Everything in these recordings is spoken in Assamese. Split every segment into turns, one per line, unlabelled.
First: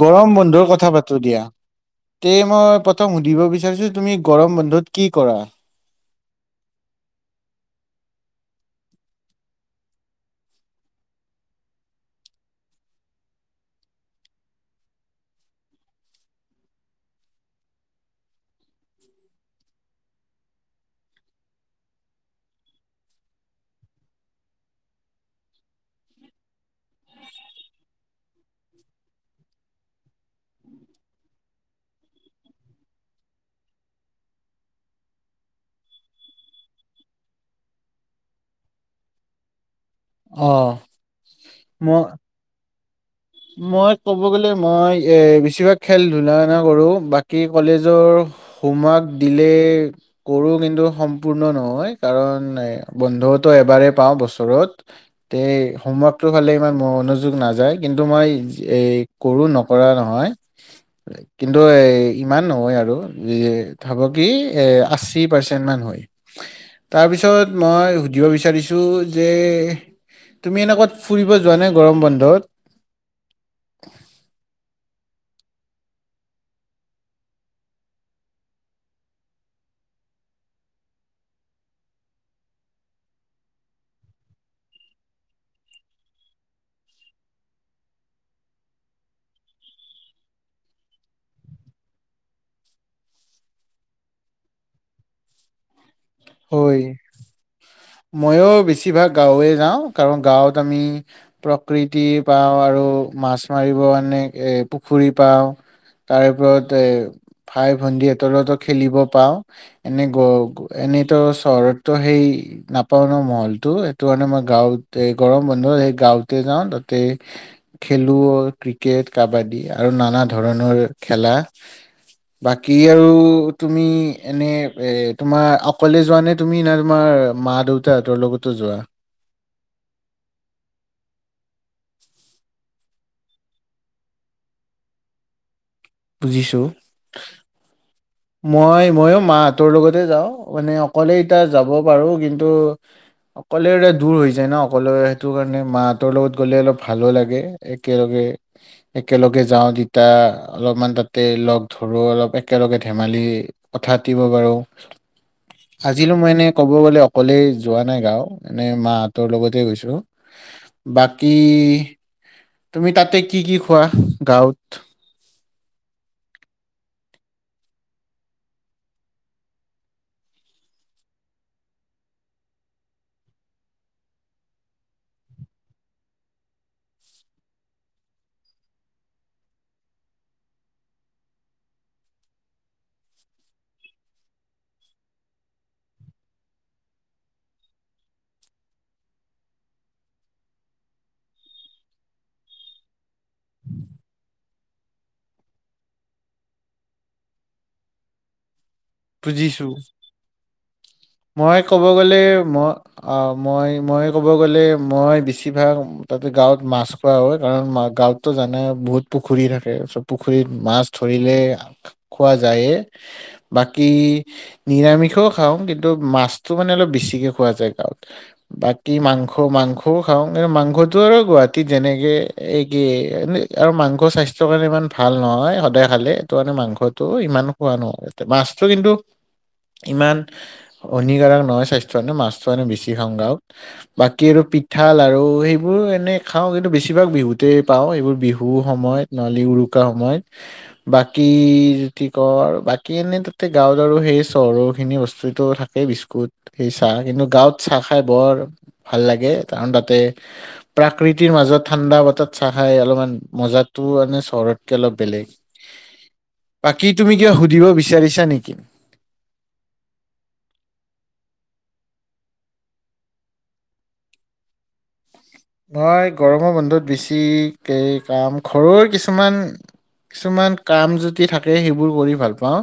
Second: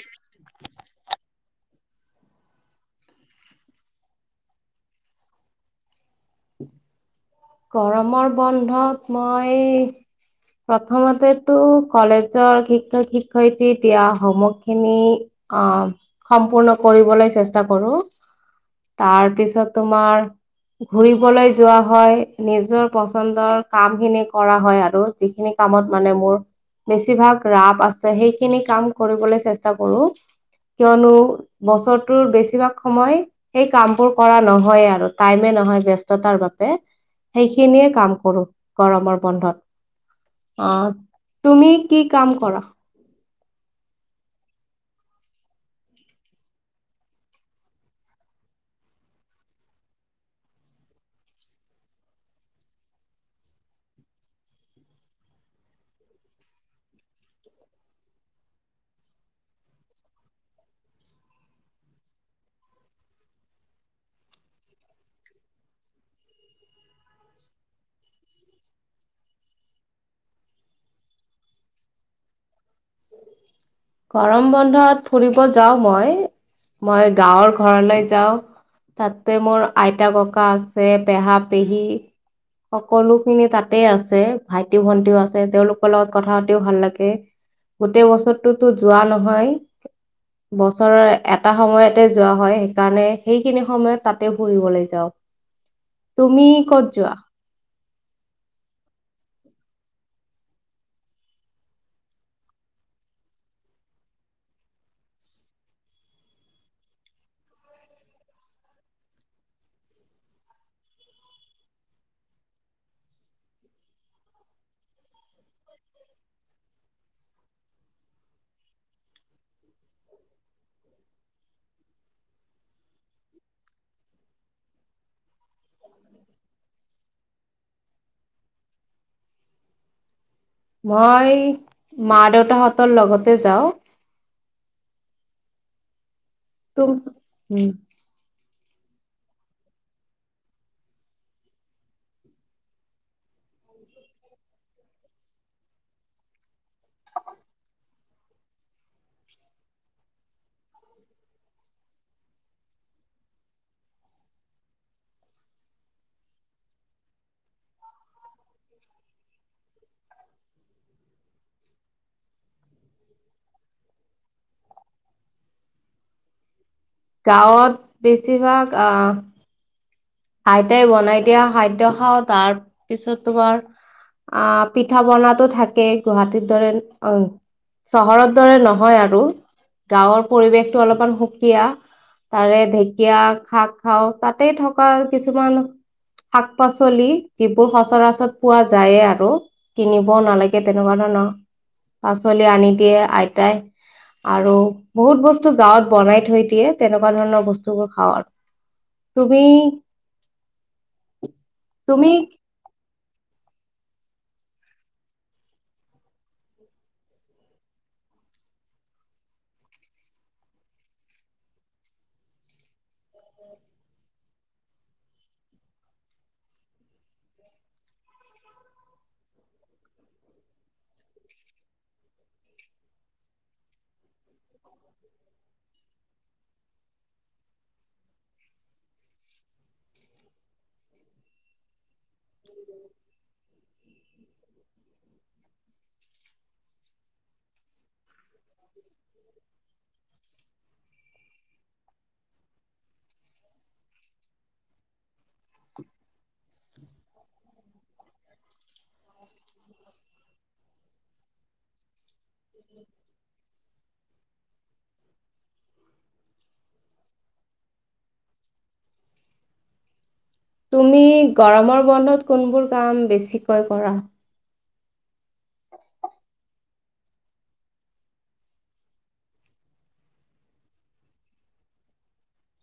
গৰম বন্ধুৰ কথা পাতো দিয়া তে মই প্ৰথম সুধিব বিচাৰিছো তুমি গৰম বন্ধুত কি কৰা
গৰমৰ বন্ধত মই প্ৰথমতেতো কলেজৰ শিক্ষক শিক্ষয়িত্ৰী দিয়া হোমৱক খিনি আহ সম্পূৰ্ণ কৰিবলৈ চেষ্টা কৰো তাৰ পিছত তোমাৰ ঘুৰিবলৈ যোৱা হয় নিজৰ পচন্দৰ কাম খিনি কৰা হয় আৰু যিখিনি কামত মানে মোৰ বেছিভাগ ৰাপ আছে সেইখিনি কাম কৰিবলৈ চেষ্টা কৰো কিয়নো বছৰটোৰ বেছিভাগ সময় সেই কামবোৰ কৰা নহয়েই আৰু টাইমে নহয় ব্য্স্ততাৰ বাবে সেইখিনিয়ে কাম কৰো গৰমৰ বন্ধত অ তুমি
মই
কি কাম কৰা
মই ক'ব গলে মই এ বেছিভাগ খেল ধুলা কৰো বাকী কলেজৰ হোমৱৰ্ক দিলে কৰো কিন্তু সম্পূৰ্ণ নহয় কাৰণ বন্ধতো এবাৰেেই পাওঁ বছৰত তে হোমৱৰ্কটো ফালে ইমান মনোযোগ নাযায় কিন্তু মই এই কৰোঁ নকৰা নহয় কিন্তু ইমান নহয় আৰু ভাব কি আশী পাৰ্চেণ্টমান হয় তাৰপিছত মই সুধিব বিচাৰিছোঁ যে তুমি এনেক ক'ত ফুৰিব যোৱা নাই গৰম বন্ধত
গৰম বন্ধত ফুৰিব যাও মই মই গাঁৱৰ ঘৰলৈ যাওঁ তাতে মোৰ আইতা ককা আছে পেহা পেহী সকলোখিনি তাতে আছে ভাইটি ভন্টিও আছে তেওঁলোকৰ লগত কথা পাতিও ভাল লাগে গোটেই বছৰত কিন্তু যোৱা নহয় বছৰৰ এটা সময়তে যোৱা হয় সেইকাৰণে সেইখিনি সময়ত তাতে ফুৰিবলৈ যাও
হয় ময়ো বেছিভাগ গাঁৱলে যাও কাৰণ গাঁৱত আমি প্ৰকৃতি পাওঁ আৰু মাছ মাৰিব এনে পুখুৰী পাওঁ তাৰে ওপৰত ভাই ভণ্ন্দি এতলত খেলিব পাওঁ এনে এনেইতো চহৰততো সেই নাপাওঁ ন মহলটো সেইটো কাৰণে মই গাঁৱত গৰম বন্ধু সেই গাঁওঁতে যাওঁ তাতে খেলো ক্ৰিকেট কাবাডী আৰু নানা ধৰণৰ খেলা বাকী আৰু তুমি এনে এ তোমাৰ অকলে যোৱা নে তুমি না তোমাৰ মা দেউতাহঁতৰ লগতো যোৱা
মই মা দেউতাহঁতৰ লগতে যাওঁ
বুজিছো
তুম উম
মই ময়ো মাহঁতৰ লগতে যাওঁ মানে অকলে এতিয়া যাব পাৰো কিন্তু অকলে এতিয়া দূৰ হৈ যায় ন অকলে সেইটো কাৰণে মাহঁতৰ লগত গ'লে অলপ ভালো লাগে একেলগে একেলগে যাওঁ তিতা অলপমান তাতে লগ ধৰো অলপ একেলগে ধেমালি কথা পাতিব পাৰো আজিলো মই এনে ক'ব গলে অকলেই যোৱা নাই গাঁও এনেই মাহঁতৰ লগতে গৈছোঁ বাকী তুমি তাতে কি কি খোৱা গাঁৱত
গাঁৱত বেছিভাগ আহ আইতাই বনাই দিয়া খাদ্য খাওঁ তাৰ পিছত তোমাৰ আহ পিঠা পনাতো থাকে গুৱাহাটীৰ দৰে অ চহৰ দৰে নহয় আৰু গাঁৱৰ পৰিৱেশতো অলপমান সুকীয়া তাৰে ঢেকীয়া শাক খাও তাতে থ এনেকুবা কিছুমান শাক পাচলি যিবোৰ সচৰাচত পোৱা যায় আৰু কিনিবও নালাগে তেনেকুৱা ধৰণৰ পাচলি আনি দিয়ে আইতাই আৰু বহুত বস্তু গাঁৱত বনাই থৈ দিয়ে তেনেকুৱা ধৰণৰ বস্তুবোৰ খাওঁ আৰু তুমি
বুজিছো মই ক'ব
তুমি
গ'লে মই অ মই মই ক'ব গ'লে মই বেছিভাগ তাতে গাঁৱত মাছ খোৱা হয় কাৰণা গাঁৱততো জানে বহুত পুখুৰী থাকে চব পুখুৰীত মাছ ধৰিলে খোৱা যায়েই বাক কি নিৰামিষও খাওঁ কিন্তু মাছটো মানে অলপ বেছিকে খোৱা যায় গাঁৱত বাকী মাংস মাংসও খাওঁ কিন্তু মাংসটো আৰু গুৱাহাটীত যেনেকে এই কি আৰু মাংস স্বাস্থ্য কাৰণে ইমান ভাল নহয় সদায় খালে সেইটো কাৰণে মাংসটো ইমানো খোৱা নহয় মাছ কিন্তু ইমান হনিকাৰক নহয় স্বাস্থ্য কাৰণে মাছটো আ বেছি খাওঁ গাওঁত বাকী আৰু পিঠাল আৰু সেইবোৰ এনে খাওঁ কিন্তু বেছিভাগ বিহুতে পাওঁ এইবোৰ বিহুৰ সময়ত নলী উৰুকাৰ সময়ত বাকী যদি কৰ বাকী এনেই গাঁৱত আৰু সেই চহৰ খিনি বস্তু টো থাকে বিস্কুট সেই চাহ কিন্তু গাঁৱত চাহ খাই বৰ ভাল লাগে কাৰণ তাতে প্ৰাকৃতিৰ মাজত ঠাণ্ডা বতাহ চাহ খাই অলপমান মজাটো মানে চহৰতকে অলপ বেলেগ বাকী তুমি কিবা সুধিব বিচাৰিছ নেকি ম
তুমি গৰমৰ বন্ধত কোনবোৰ কাম বেছিকৈ কৰা
মই গৰমৰ বন্ধত বেছি কে কাম ঘৰৰ কিছুমান কিছুমান কাম যদি থাকে, সেইবোৰ কৰি ভাল পাওঁ।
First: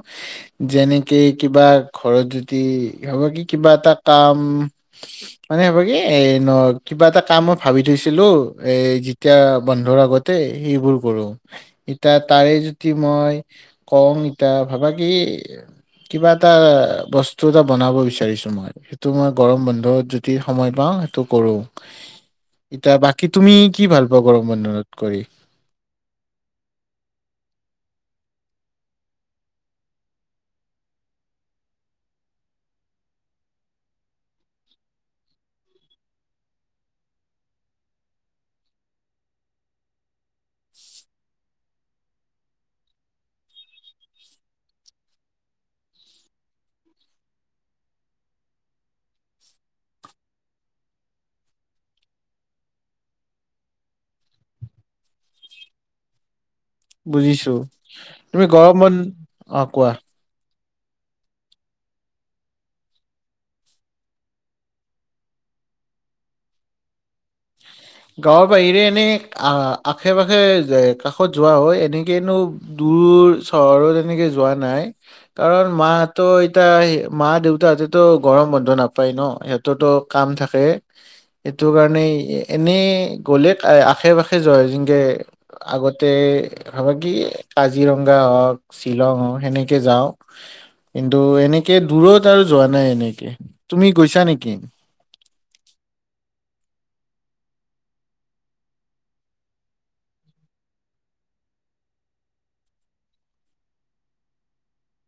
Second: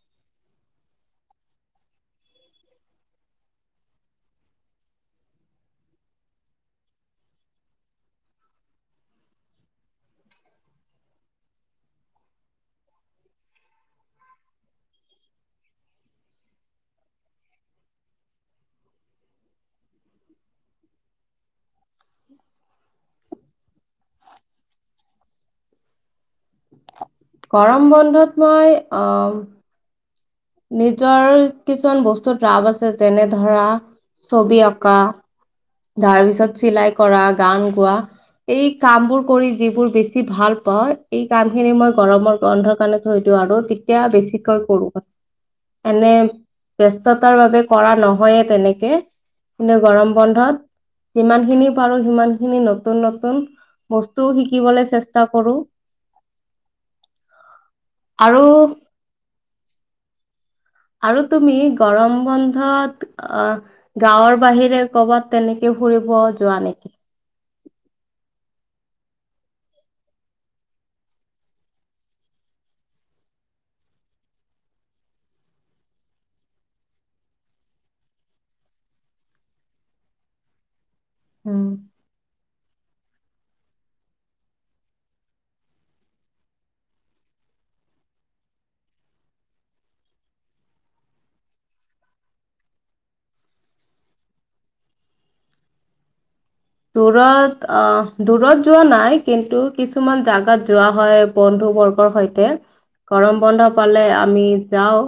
যেনেকে কিবা ঘৰত যদি হবা কি কিবা এটা কাম মানে হ'ব কি এ ন কিবা এটা কামত ভাবি থৈছিলো এ যেতিয়া বন্ধৰ আগতে সেইবোৰ কৰো। ইতা তাৰে যদি মই কওঁ ইতা ভাবা কি কিবা এটা বস্তু এটা বনাব বিচাৰিছো, মই সেইটো মই গৰম বন্ধত যদি সময় পাওঁ সেইটো কৰো। এতিয়া বাকী তুমি কি ভাল পোৱা গৰম বন্ধনত কৰি
গৰম বন্ধত মই অহ নিজৰ কিছুমান বস্তুত ৰাপ আছে। যেনে ধৰা ছবি অঁকা, তাৰ পিছত চিলাই কৰা গান গোৱা এই কামবোৰ কৰি যিবোৰ বেছি ভাল পাওঁ। এই কাম খিনি মই গৰমৰ গন্ধৰ কাৰণে থৈ দিওঁ আৰু তেতিয়া বেছিকৈ কৰো। এনে ব্যস্ততাৰ বাবে কৰা নহয়ে তেনেকে কিন্তু গৰম বন্ধত যিমানখিনি পাৰো সিমানখিনি নতুন নতুন বস্তু শিকিবলৈ চেষ্টা কৰো।
বুজিছো
আৰু
তুমি গৰম বন্ধ অ কোৱা
আৰু তুমি গৰম বন্ধত আহ গাঁৱৰ বাহিৰে কৰ'বাত তেনেকে ফুৰিব যোৱা নেকি
গাঁৱৰ বাহিৰে এনেই আশে পাশে কাষত যোৱা হয় এনেকেনো দূৰ চহৰত এনেকে যোৱা নাই কাৰণ মাহঁতৰ এতয়া মা দেউতাহঁতেতো গৰম বন্ধ নাপায় ন সিহঁততো কাম থাকে এইটো কাৰণে এনেই গলে আশে পাশে যোৱা যেনেকে আগতে ভাবা কি কাজিৰঙা হওঁক শ্বিলং হওঁক সেনেকে যাও কিন্তু এনেকে দূৰত আৰু যোৱা নাই এনেকে তুমি গৈছা নেকি
দূৰত আহ দূৰত যোৱা নাই কিন্তু কিছুমান জাগাত যোৱা হয় বন্ধু বৰ্গৰ সৈতে গৰম বন্ধ পালে আমি যাও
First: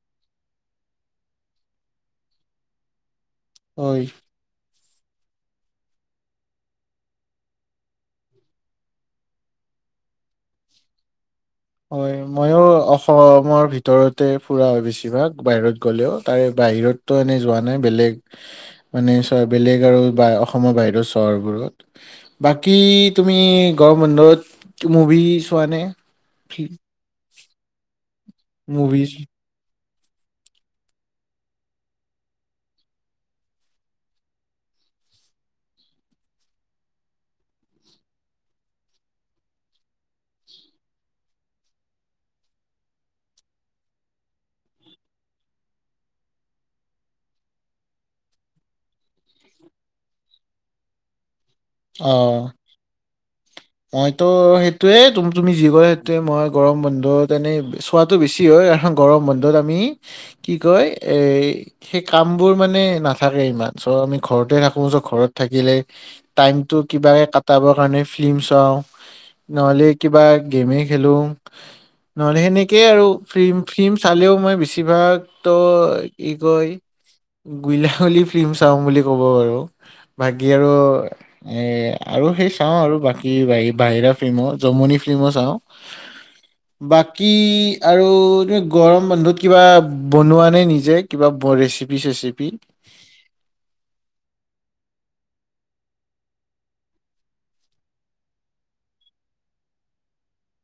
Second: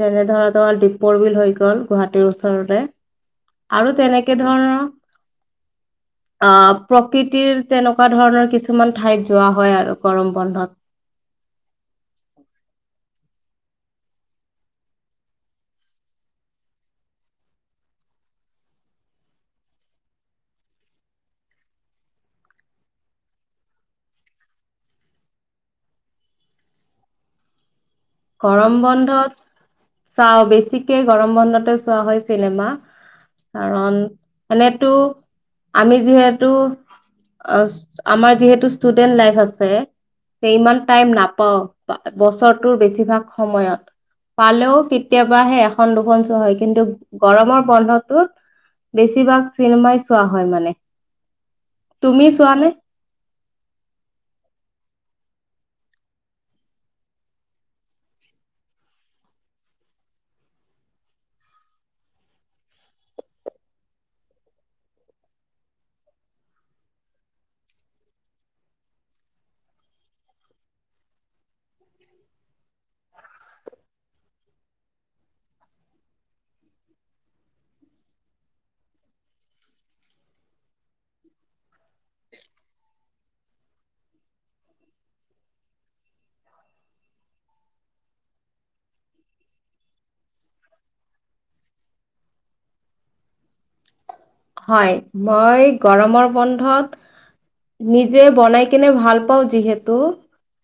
যেনে ধৰা তোমাৰ দীপৰ বিল হৈ গল গুৱাহাটীৰ ওচৰতে আৰু
হয়
তেনেকে ধৰণৰ আহ প্ৰকৃতিৰ তেনেকুৱা ধৰণৰ কিছুমান ঠাইত যোৱা হয় আৰু গৰম বন্ধত
হয় ময়ো অসম অসমৰ ভিতৰতে ফুৰা হয় বেছিভাগ বাহিৰত গ'লেও তাৰে বাহিৰতটো এনে যোৱা নাই বেলেগ মানে চ বেলেগ আৰু অসমৰ বাহিৰৰ চহৰবোৰত বাকী তুমি গ়ৰম বন্ধত মভি চোৱা নে ঠিক
গৰম বন্ধত চাওঁ বেছিকে গৰম বন্ধতে চোৱা হয় চিনেমা কাৰণ এনেতো আমি যিহেতু আমাৰ যিহেতু ষ্টুডেন্ট লাইফ আছে ইমান টাইম নাপাও বছৰটোৰ বেছি বেছিভাগ সময়ত পালেও কেতিয়াবাহে এখন দুখন চোৱা হয় কিন্তু গৰমৰ বন্ধতত বেছিভাগ চিনেমাই চোৱা হয় মানে
অ
তুমি চোৱানে
মইতো সেই সেইটোৱে তুম তুমি যি কয় সেইটোোৱে মই গৰম বন্ধত এনেই চোৱাটো বেছি হয় কাৰণ গৰম বন্ধত আমি কি কয় এ সেই কামবোৰ মানে নাথাকে ইমান চ' আমি ঘৰতে থাকো চ ঘৰত থাকিলে টাইমটো কিবাকে কটাবৰ কাৰণে ফিল্ম চাওঁ নহ'লে কিবা গেমে খেলো নহ'লে সেনেকেই আৰু ফিল্ম ফিল্ম চালেও মই বেছিভাগতো কি কয় গুলঙলী ফিল্ম চাওঁ বুলি ক'ব পাৰো বাকী আৰু এ আৰু সেই চাওঁ আৰু বাকী বাহিৰা ফিল্মো জমনি ফিল্মো চাওঁ বাকী আৰু গৰম বন্ধত কিবা বনোৱা নে নিজে কিবা ৰেচিপি চেচিপি
হয় মই গৰমৰ বন্ধত নিজে বনাই কিনে ভাল পাওঁ যিহেতু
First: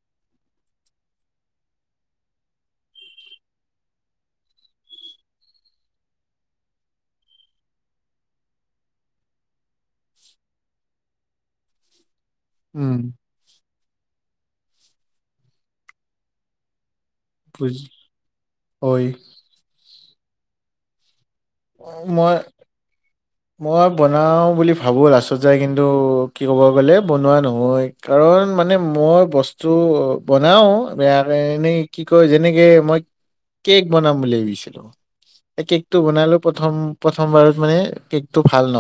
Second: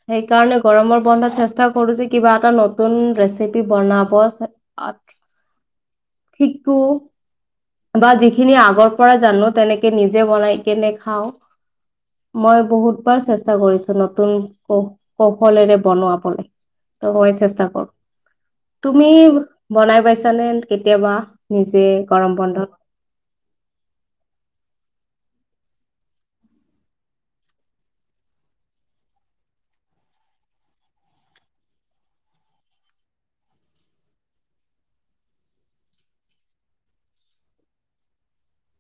সেইকাৰণে গৰমৰ বন্ধত চেষ্টা কৰো যে কিবা এটা নতুন ৰেচিপি বনাব শিকো বা যি খিনি আগৰ পৰা জানো তেনেকে নিজে বনাই কেনে খাওঁ। মই
উম
বহুত বাৰ চেষ্টা কৰিছো নতুন কৌ কৌশলেৰে বনোৱাবলে মই চেষ্টা
বুজ
কৰো
হয়
তুমি বনাই পাইছ ছানে কেতিয়াবা নিজে
মই
গৰম বন্ধত
মই বনাওঁ বুলি ভাবোঁ লাষ্টত যায় কিন্তু কি ক'ব গ'লে বনোৱা নহয় কাৰণ মানে মই বস্তু বনাওঁ বেয়াকে এনেই কি কয় যেনেকে মই কেক বনাম বুলি ভাবিছিলোঁ এই কেকটো বনালো প্ৰথম প্ৰথমবাৰত মানে কেক টো ভাল ন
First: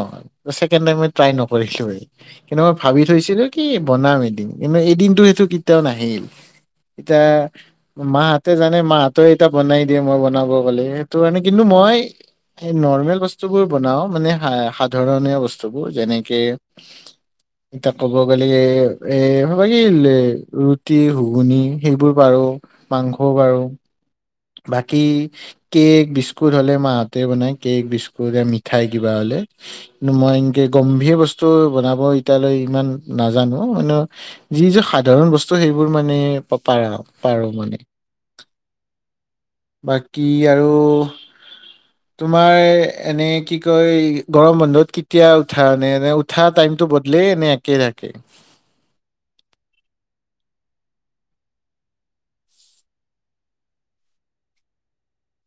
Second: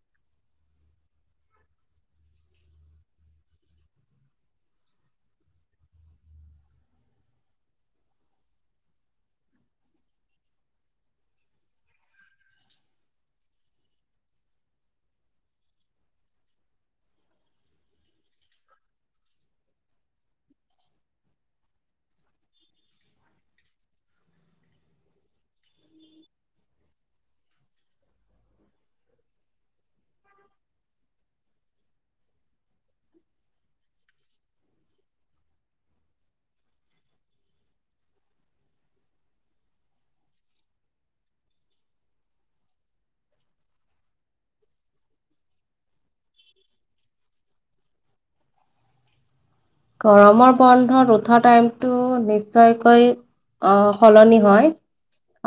ছেকেণ্ড টাইমত ট্ৰাই নকৰিলোৱে কিন্তু মই ভাবি থৈছিলো কি বনাম এদিন কিন্তু এদিনটো সেইটো কেতিয়াও নাহিল এতিয়া মাহতে জানে মাহতে এটা বনাই দিয়ে মই বনাব গ'লে সেইটো কাৰণে কিন্তু মই নৰ্মেল বস্তু বোৰ বনাও মানে সাধাৰণৰনিয়া বস্তুবোৰ যেনেকে এতিয়া ক'ব গলে এ এ বাকি লে ৰুটি, ঘোগুনি সেইবোৰ পাৰো মাংসও পাৰো বাকী কেক বিস্কুট হ'লে মাহঁতে বনায়। কেক বিস্কুট মিঠাই কিবা হ'লে কিন্তু মই এনেকে গম্ভীৰ বস্তু বনাব এতিয়ালৈ ইমান নাজানো মইনো যি যে সাধাৰণ বস্তু সেইবোৰ মানে পাপাৰা পাৰোঁ মানে বাকী আৰু তোমাৰ এনে কি কয় গৰম বন্ধত কেতিয়া উঠা এনে এনে উঠা টাইমটো বদলেই এনে একে থাকে
গৰমৰ বন্ধত উঠা টাইমটো নিশ্চয়কৈ অ সলনি হয়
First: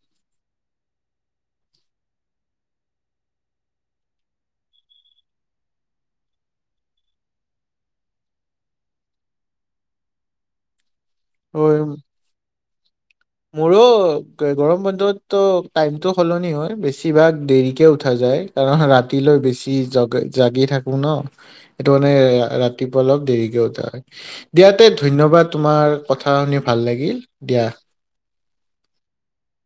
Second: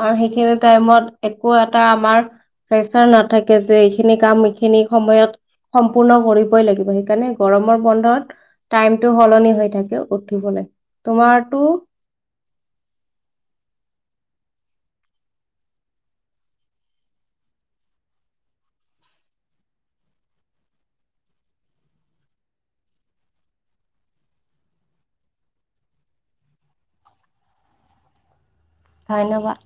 আৰু সেইখিনি টাইমত একো এটা আমাৰ প্ৰেচাৰ নাথাকে যে এইখিনি কাম এইখিনি সময়ত সম্পূৰ্ণ কৰিবই লাগিব সেইকাৰণে গৰমৰ বন্ধত টাইম টো সলনি হৈ থাকে উঠিবলে তোমাৰটো
হয় মোৰো গৰম বন্ধতো টাইমটো সলনি হয় বেছিভাগ দেৰিকে উঠা যায় কাৰণ ৰাতিলৈ বেছি জগি জাগি থাকো ন সেইটো মানে ৰাতিপুৱা অলপ দেৰিকে উঠা হয় দিয়া তে ধন্যবাদ তোমাৰ কথা শুনি ভাল লাগিল দিয়া
ধন্যবাদ